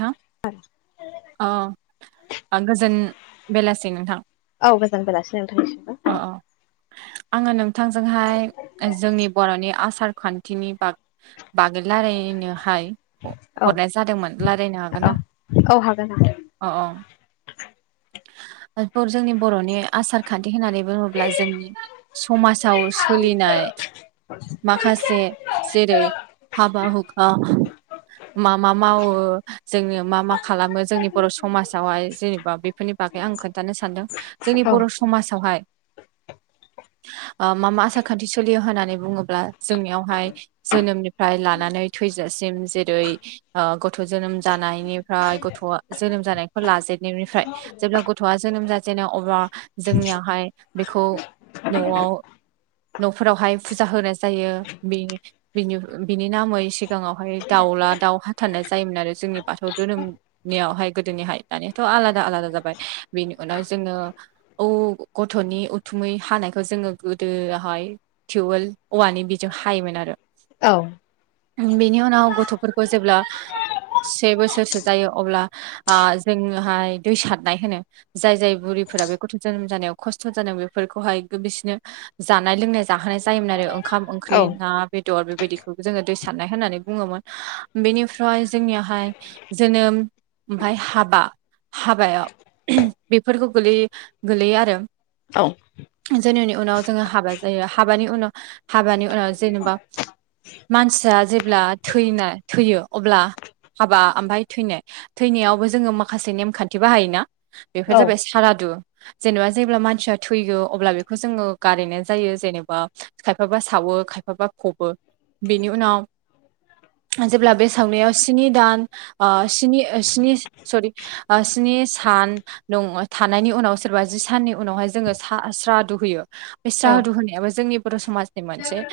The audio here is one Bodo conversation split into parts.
थां अ गोजोन बेलासि नोंथां औ गोजान बेलासि नोंथांनिसिमबो अ आङो नोंथांजोंहाय जोंनि बर'नि आसार खान्थिनि बागै बागै रालायनोहाय औ हरनाय जादोंमोन। रायज्लायनो हागोन औ ना औ हागोन हागोन अ अ। जोंनि बर'नि आसार खान्थि होननानै बुङोब्ला जोंनि समाजाव सोलिनाय माखासे जेरै हाबा हुखा मा मा मावो जोङो मा मा खालामो जोंनि बर' समाजावहाय जेनेबा बे बेफोरनि बागै आं खोन्थानो सानदों जोंनि बर' समाजावहाय मा मा आसार खान्थि सोलियो होननानै बुङोब्ला जोंनियावहाय जोनोमनिफ्राय लानानै थैजासिम जेरै गथ' जोनोम जानायनिफ्राय गथ' जोनोम जानायखौ लाजेननायनिफ्राय जेब्ला गथ'आ जोनोम जाजेनो अब्ला जोंनियाहाय बेखौ न'आव न'फोरावहाय फुजा होनाय जायो बे बिनि बिनि नामै सिगाङावहाय दाउला दाउ हाथारनाय जायोमोन आरो जोंनि बाथौ धोरोम नियावहाय गोदोनिहाय दानियाथ' आलादा आलादा जाबाय बेनि उनाव जोङो औ गथ'नि उथुमै हानायखौ जोङो गोदोहाय टिउबवेल औवानि बेजों हायोमोन आरो औ बेनि उनाव गथ'फोरखौ जेब्ला से बोसोरसो जायो अब्ला आ जोङोहाय दैसार नाय होनो जाय जाय बुरिफोरा बे गथ' जोनोम जानायाव खस्थ' जादों बेफोरखौहाय बिसिनो जानाय-लोंनाय जाहोनाय जायोमोन आरो ओंखाम औ ओंख्रि ना बेदर बेबायदिखौ जोङो दै सारनाय होननानै बुङोमोन बेनिफ्राय जोंनियाहाय जोनोम ओमफ्राय हाबा हाबायाव बेफोरखौ गोलैयो-गोलैयो आरो। औ जोनोमनि उनाव जोङो हाबा जायो हाबानि उनाव हाबानि उनाव जेनेबा मानसिया जेब्ला थैनाय थैयो अब्ला हाबा ओमफ्राय थैनाय थैनायावबो जोङो माखासे नेमखान्थिबाहायोना बेफोर औ जाबाय सारादु जेनेबा जेब्ला मानसिया थैयो अब्ला बेखौ जोङो गारैनाय जायो जेनेबा खायफाबा सावो खायफाबा फबो बेनि उनाव जेब्ला बे सावनायाव स्नि दान ओ स्नि ओ स्निनि सरि ओ स्निनि सान थानायनि उनाव सोरबा जि साननि उनावहाय जोङो ओ सारादु होयो बे औ सारादु होननायाबो जोंनि बर' समाजनि मोनसे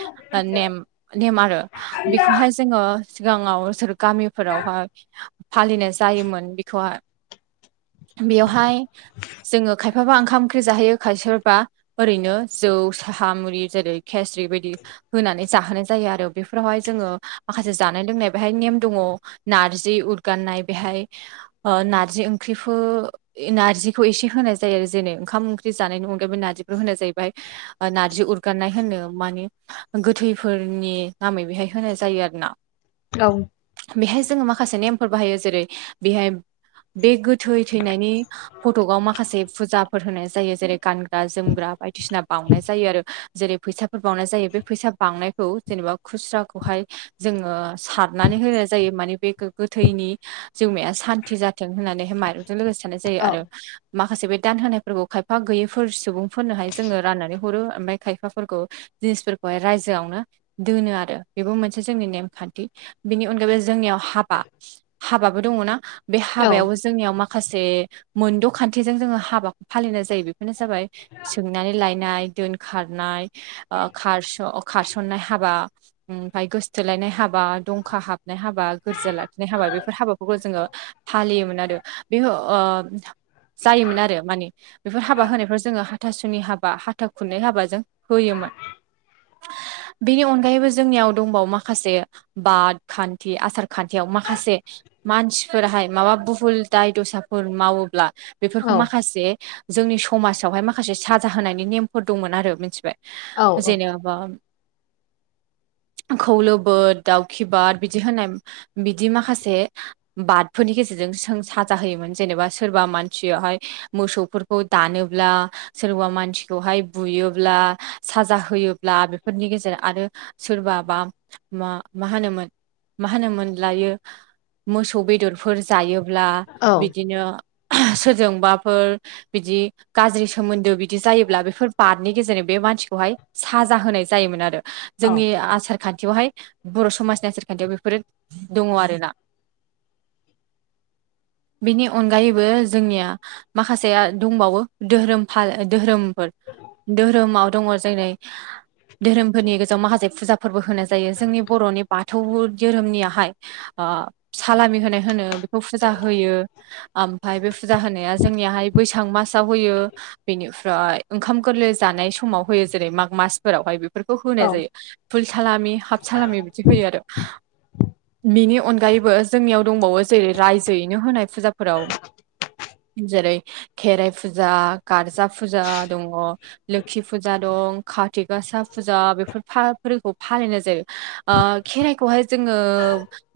नेम नेम आरो बेखौहाय जोङो सिगाङाव ओनसोल गामिफोरावहाय फालिनाय जायोमोन बेखौहाय बेवहाय जोङो खायफाबा ओंखाम-ओंख्रि जाहोयो खायसेबा ओरैनो जौ साहा मुरि जेरै खेसरि बायदि होनानै जाहोनाय जायो आरो बेफोरावहाय जोङो माखासे जानाय लोंनाय बेहाय नेम दङ नारजि अरगारनाय बेहाय ओ नारजि ओंख्रि खो बे नारजिखौ एसे होनाय जायो आरो जेननो ओंखाम ओंख्रि जानायनि अनगायैबो नारजिफोर होनाय जायो बेहाय ओ नार्जि अरगानाय होननो माने गोथैफोरनि नामै बेहाय होनाय जायो आरोना औ बेहाय जोङो माखासे नेमफोर बाहायो जेरै-बेहाय बे गोथै थैनायनि फटकआव माखासे फुजाफोर होनाय जायो जेरै गानग्रा जोमग्रा बायदिसिना बावनाय जायो आरो जेरै फैसाफोर बावनाय जायो बे फैसा बांवनायखौ जेनेबा खुस्राखौहाय जोङो सारनानै होनाय जायो माने बे गोथैनि जिउमाया सान्ति जाथों होननानैहाय माइरंजों लोगोसे सारनाय जायो औ आरो माखासे बे दान होनायफोरखौ खायफा गैयैफोर सुबुंफोरनोहाय जोङो राननानै हरो ओमफ्राय खायफाफोरखौ जिनिसफोरखौहाय रायजोआवनो दोनो आरो बेबो मोनसे जोंनि नेमखान्थि बेनि अनगायै जोंनियाव हाबा हाबाबो दङना बे हाबायावबो जोंनियाव माखा खासे मोनद' खान्थिजों जोङो हाबाखौ फालिनाय जायो बेफोरनो जाबाय सोंनानै लायनाय दोनखारनाय ओ खारस अ खारसननाय हाबा ओमफ्राय गोसथोलायनाय हाबा दंखा हाबनाय हाबा गोरजिया लाखिनाय हाबा बेफोर हाबाफोरखौ जोङो फालियोमोन आरो बे ओ जायोमोन आरो माने बेफोर हाबा होनायफोराव जोङो हाथासुनि हाबा हाथा खुनाय हाबाजों होयोमोन बेनि अनगायैबो जोंनियाव दंबावो माखासे बाद खान्थि आसार खान्थियाव माखासे मानसिफोराहाय माबा फुहुल दाय दसाफोर मावोब्ला बेफोरखौ माखासे जोंनि समाजावहाय माखासे साजा होनायनि नेमफोर दंमोन आरो मिनथिबाय औ जेनेबा खौलोबोद दाउखि बाद बिदि होननाय बिदि माखासे बादफोरनि गेजेरजों सों साथ जाहोयोमोन जेनेबा सोरबा मानसियाहाय मोसौफोरखौ दानोब्ला सोरबा मानसिखौहाय बुयोब्ला साजा होयोब्ला बेफोरनि गेजेर आरो सोरबाबा मा मा होनोमोन मा होनोमोनलायो? मोसौ बेदरफोर जायोब्ला बिदिनो सोरजोंबाफोर बिदि गाज्रि सोमोन्दो बिदि जायोब्ला बेफोर बादनि गेजेरजों बे मानसिखौहाय साजा होनाय जायोमोन आरो। जोंनि आसार खान्थियावहाय बर' समाजनि आसार खान्थियाव बेफोरो दङ आरोना बेनि अनगायैबो जोंनिया माखासेया दंबावो दोहोरोम फा दोहोरोमफोर दोहोरोमाव दङ जेरै दोहोरोमफोरनि गेजेराव माखासे फुजाफोरबो होनाय जायो जोंनि बर'नि बाथौ धोरोमनियाहाय ओ सालामि होनाय होनो बेखौ फुजा होयो‌ ओमफाय बे फुजा होनाया जोंनियाहाय बैसाग मासाव होयो बेनिफ्राय ओंखाम गोरलै जानाय समाव होयो जेरै माग मासफोरावहाय बेफोरखौ होनाय जायो फुल सालामि हाफ सालामि बिदि होयो आरो‌ बिनि अनगायैबो जोंनियाव दंबावो जेरै रायजोयैनो होनाय फुजाफोराव जेरै खेराइ फुजा गारजा फुजा दंङ। लोखि फुजा दं कार्ति गासा फुजा बेफोर फा फोरखौ फालिनाय जायो। ओ खेराइखौहाय जोंङो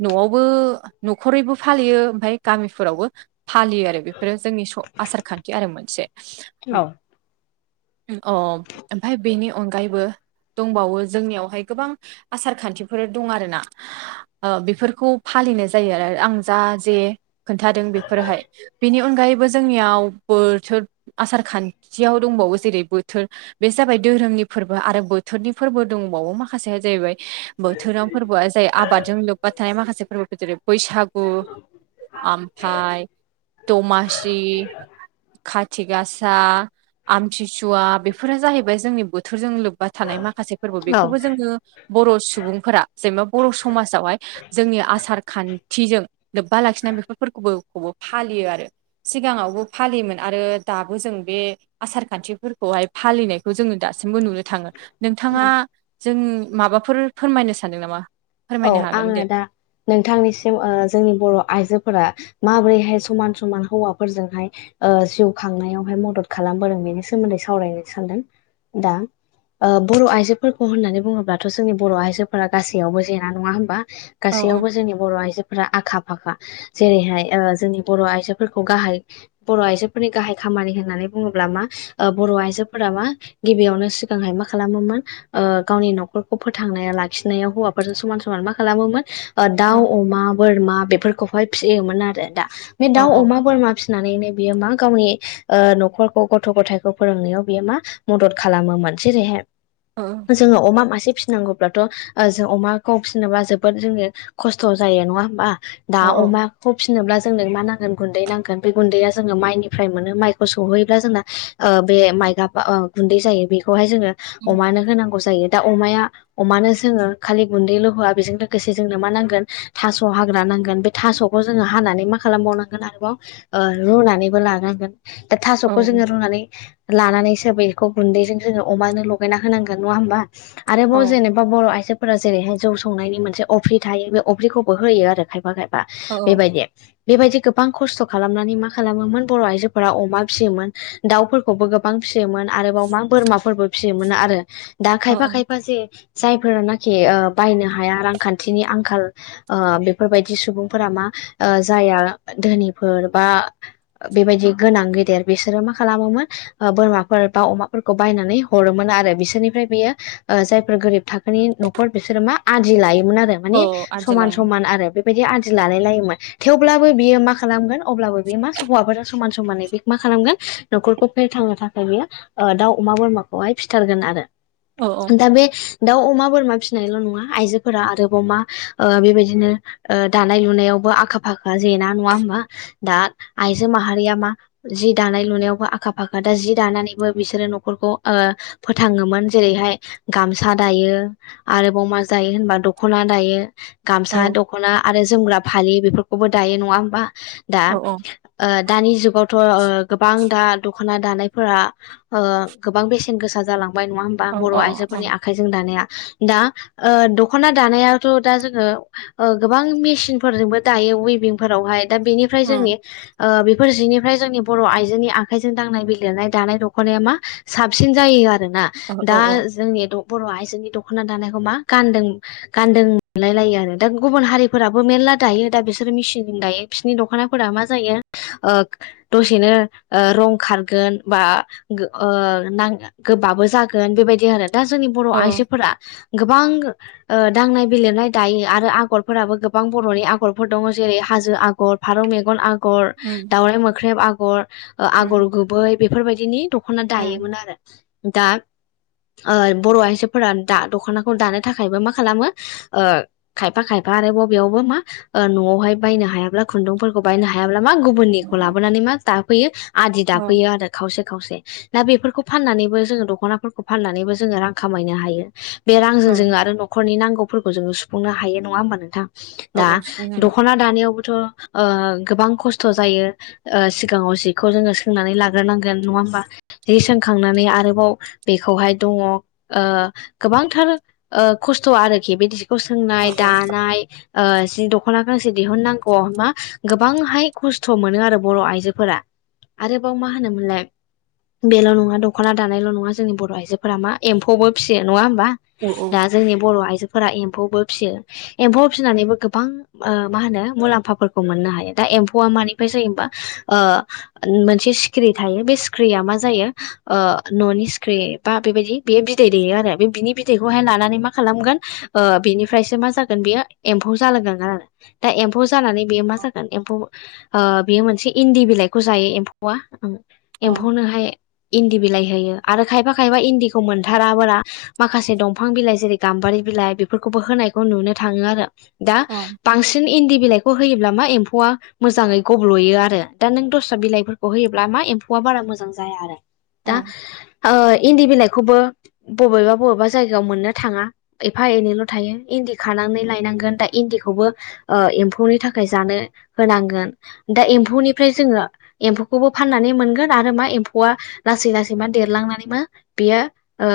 न'आवबो न'खरैबो फालियो ओमफाय गामि फोरावबो फालियो आरो बेफोरो स जोंनि आसार खान्थि आरो मोनसे। अ ओमफाय बेनि अनगायैबो दंबावो जोंनियावहाय गोबां आसार खान्थिफोर दं आरोना। ओ बेफोरखौ फालिनाय जायो आरो आं जा जे खोन्थादों बेफोरहाय बेनि अनगायैबो जोंनियाव बोथोर आसार खान्थियाव दंबावो जेरै बोथोर। बे जाबाय दोहोरोमनि फोरबो आरो बोथोरनि फोरबो दंबावो। माखासेया जाहैबाय बोथोराव फोरबोआ जायो आबादजों लोब्बा थानाय माखासे फोरफोर जेरै बैसागु ओमफाय दमासि खाथि गासा आमथिसुवा बेफोरा जाहैबाय जोंनि बोथोरजों लोब्बा थानाय माखासे फोरबो औ बेखौबो जोंङो। बर' सुबुंफोरा जेनेबा बर' समाजावहाय जोंनि आसार खान्थिजों लोब्बा लाखि ना बेफोरखौबोखौबो फालियो आरो सिगाङावबो फालियोमोन आरो दाबो जों बे आसार खान्थिफोरखौहाय फालिनायखौ जोङो दासिमबो नुनो थांङो नोंथांङा जों माबाफोर फोरमायनो सानदों नामा? औ फोरमायनो हागोन दे आंङो दा नोंथांनिसिम ओ जोंनि बर' आइजोफोरा माबोरैहाय समान समान हौवाफोरजोंहाय ओ जिउ खांनायावहाय मदद खालामबोदों बेनि सोमोन्दै सावरायनो सानदों। दा ओ बर' आइजोफोरखौ होननानै बुङोब्लाथ' जोंनि बर' आइजोफोरा गासैयावबो जेना नंङा होमबा औ गासैयावबो जोंनि बर' आइजो फोरा आखा फाखा जेरैहाय ओ जोंनि बर' आइजोफोरखौ गाहाय बर' आइजोफोरनि गाहाय खामानि होननानै बुंङोब्ला मा ओ बर' आइजोफोरा मा गिबियावनो सिगांहाय मा खालामोमोन। ओ गावनि न'खरखौ फोथांनाया लाखिनायाव हौवा फोरजों समान समान मा खालामोन औ दाउ अमा बोरमा बेफोरखौहाय फियोमोन आरो दा बे औ दाउ अमा बोरमा फि नानैनो बियो मा गावनि न'खरखौ गथ' गथायखौ फोरोंनायाव बियो मा मदद खालामोमोन जेरैहाय औ जोंङो अमा मासे फिनांगौब्लाथ' जों अमाखौ फिनोबा जोबोद जोङो खस्थ' जायो नङा होमबा? दा औ अमा खौ फिनोब्ला जोंनो मा नांगोन गुन्दै नांगोन बे गुन्दैया जोङो माइनिफ्राय मोनो माइखौ सौहैयोब्ला जोंना ओ बे माइ गाब गुन्दै जायो बेखौहाय जोङो अमानो होनांगौ जायो दा अमाया अमानो जोङो खालि गुन्दैल' होआ बेजों लोगोसे जोंनो मा नांगोन थास' हाग्रा नांगोन बे थास'खौ जोङो हानानै मा खालामबावनां गोन आरोबाव ओ रुनानैबो लानांगोन दा थास'खौ जोङो औ रुनानै लानानैसो बैखौ गुन्दैजों जोङो अमानो लगायना होनांगोन नङा होमबा आरोबाव जेनेब बा बर' आइजोफोरा जेरैहाय जौ संनायनि मोनसे अफ्रि थायो बे अफ्रिखौबो होयो आरो खायफा खायफ बा औ बेबायदि। बेबायदि गोबां खस्थ' खालामनानै मा खालामोमोन बर' आइजोफोरा अमा फियोमोन दाउफोर खौबो गोबां फियोमोन आरो बाव मा बोरमाफोरबो फियोमोन आरो दा औ खायफा औ खायफा जे जायफोरानाखि बायनो हाया रांखान्थिनि आंखाल ओ बेफोरबायदि सुबुंफोरा मा ओ जाया धोनिफोर बा बेबायदि गोनां गेदेर बिसोरो मा खालामोमोन ओ बोरमाफोर बा अमाफोरखौ खौ बायनानै हरोमोन आरो बिसोरनिफ्राय बियो ओ जायफोर गोरिब थाखोनि न खर बिसोरो मा आदि लायोमोन आरो औ माने समान आदिलाय समान आरो बे बादि आदि लालायलायोन थेवब्लाबो बियो मा खालामगोन अब्लाबो बेयो मा हौवाफोरजों समान समानै बे मा खालामगोन न'खरखौ फेथांनो थाखाय बियो ओ दाउ अमा बोरमाखौहाय फिथारगोन आरो। अ औ। दा बे दाउ अमा बोरमा फिनायल' नङा आइजोफोरा आरोबाव मा ओ बेबायदिनो ओ दानाय लुनायावबो आखा फाखा जेना नङा होमा दा आइजो माहारिया मा जि दानाय लुनायावबो आखा फाखा दा जि दानानैबो बिसोरो न'खरखौ ओ फोथाङोमोन जेरैहाय गामसा दायो आरोबाव मा जायो होनबा दख'ना दायो औ गामसा दख ख'ना आरो जोमग्रा फालि बेफोरखौबो दायो नङा होमबा दा औ ओ दानि जुगावथ' ओ गोबां दा दख'ना दानायफोरा ओ गोबां बेसेन गोसा जालांबाय नङा होमबा बर' औ आइजोफोरनि आखाइजों दानाया। दा ओ दख'ना दानायावथ' दा जोङो ओ गोबां मेसिनफोरजोंबो दायो उइभिंफोरावहाय दा बेनिफ्राय औ जोंनि ओ बे फोर जिनिफ्राय जोंनि बर' आइजोनि आखाइजों दांनाय बि लिरनाय दानाय दख'नाया मा साबसिन जायो आ‌रोना। औ दा जोंनि द बर' आइजोनि दख'ना दानायखौ मा गानदों गानदोंलाय लायो आरो दा गुबुन हारिफोराबो मेलला दायो दा बिसोरो मिसिनजों दायो। बिसनि दख'नाफोरा मा जायो ओ दसेनो ओ रं खारगोन बा गो ओ नां गोब्बाबो जागोन बेबायदि आरो दा जोंनि बर' औ आइजोफोरा गोबां ओ दांनाय बिलिरनाय दायो आरो आगरफोराबो गोबां बर'नि आगरफोर दङ जेरै हाजो आगर फारौ मेगन आगर उम दावराइ मोख्रेब आगर ओ आगर उम गुबै बेफोरबायदिनि दख ख'ना उम दायोमोन आरो दा ओ बर' आइजोफोरा दा दख'नाखौ दानो थाखायबो मा खालामो ओ खायफा खायफा आरो बबेयावबो मा ओ न'आवहाय बायनो हायाब्ला खुन्दुंफोरखौ बायनो हायाब्ला मा गुबुननिखौ लाबोनानै मा दाफैयो आदि औ दाफैयो आरो। खावसे खावसे दा बेफोरखौ फाननानैबो जोङो दख'नाफोरखौ फाननानैबो जोङो रां खामायनो हायो। बे औ रांजों जोङो आरो न'खरनि नांगौफोरखौ जोङो सुफुंनो हायो नङा होमबा नोंथां औ दा औ सिफुंजों दख'ना दानायावबोथ' ओ गोबां खस्थ' जायो। ओ सिगाङाव जिखौ जोङो सोंनानै लाग्रोनांगोन नङा होमबा? जि सोंखांनानै आरोबाव बेखौहाय दङ ओ गोबांथार ओ खस्थ' आरोखि बेदि सिखौ औ सोंनाय दानाय ओ जिनि दख'ना गांसे दिहुननांगौ मा गोबांहाय खस्थ' मोनो आरो बर' आइजोफोरा। आरोबाव मा होनोमोनलाय बेल' नङा दख'ना दानायल' नङा जोंनि बर' आइजोफोरा मा एम्फौबो फिसियो नङा होमबा? उम उम। दा जोंनि बर' आइजोफोरा एम्फौबो फियो एम्फौ फिनानैबो गोबां ओ मा होनो मुलाम्फाफोरखौ मोननो हायो दा एम्फौआ मानिफाय जायो होमबा ओ मोनसे सिख्रि थायो बे सिख्रिया मा जायो न'नि सिख्रि बा बेबायदि बेयो बिदै दैयो आरो। बे बिनि बिदैखौहाय लानानै मा खालामगोन ओ बिनिफ्रायसो मा जागोन बेयो एम्फौ जालांगोन आरो दा एम्फौ जानानै बेयो मा जागोन एम्फौ ओ बेयो मोनसे इन्दि बिलाइखौ जायो एम्फौवा औ एम्फौनोहाय इन्दि बिलाइ होयो आरो खायफा खायफा इन्दिखौ मोनथाराबोरा माखासे दंफां बिलाइ जेरै गाम्बारि बिलाइ बेफोरखौबो होनायखौ नुनो थाङो आरो दा औ बांसिन इन्दि बिलाइखौ होयोब्ला मा एम्फौआ मोजाङै गब्ल'यो आरो दा नों दस्रा बिलाइफोर खौ होयोब्ला मा एम्फौआ बारा मोजां जाया आरो। दा ओ इन्दि बिलाइखौबो बबेबा बआबा जायगायाव मोननो थाङा एफा एनैल' थायो इन्दि खानानै लायनांगोन दा इन्दिखौबो ओ एम्फौनि थाखाय जानो होनांगोन दा एम्फौनिफ्राय जोङो एम्फौखौबो फाननानै मोनगोन आरो मा एम्फौआ लासै लासै मा देरलांनानै मा बेयो ओ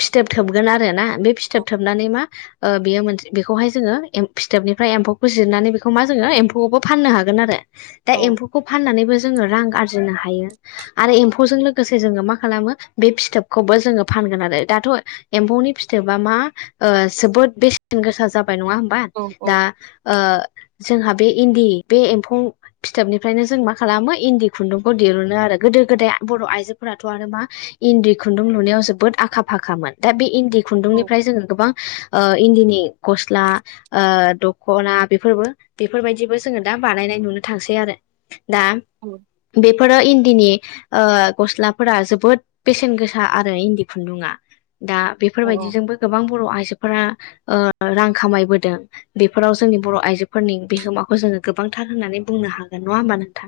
फिथोब थोबगोन आरो ना बे फिथोब थोबनानै मा ओ बेयो मोनसे बेखौहाय जोङो एम फिथोबनिफ्राय एम्फौखौ जिरनानै बेखौ मा जोङो एम्फौखौबो फाननो हागोन आरो दा एम्फौखौ फाननानैबो जोङो रां आरजिनो हायो। आरो एम्फौजों लोगोसे जोङो मा खालामो बे फिथोबखौबो जोङो फानगोन आरो दाथ' एम्फौनि फिथोबा मा जोबोद बेसेन गोसा जाबाय नङा होम बा दा ओ जोंहा बे इन्दि बे एम्फौ फिथोबनिफ्रायनो जों मा खालामो इन्दि खुन्दुंखौ दिरुनो आरो गोदो गोदाय बर' आइजोफोराथ' आरो मा इन्दि खुन्दुं लुनायाव जोबोद आखा फाखामोन। दा बे इन्दि खुन्दुंनिफ्राय जोङो गोबां ओ इन्दिनि गस्ला ओ दख'ना बेफोरबो बेफोरबायदिबो जोङो दा बानायनाय नुनो थांसै आरो दा औ। बेफोरो इन्दिनि ओ गस्लाफोरा जोबोद बेसेन गोसा आरो इन्दि खुन्दुङा। दा औ बेफोर बायदिजोंबो गोबां बर' आइजोफोरा ओ रां खामायबोदों। बेफोराव जोंनि बर' आइजोफोरनि बिहोमाखौ जोङो गोबांथार होननानै बुंनो हागोन नङा होमबा नोंथां।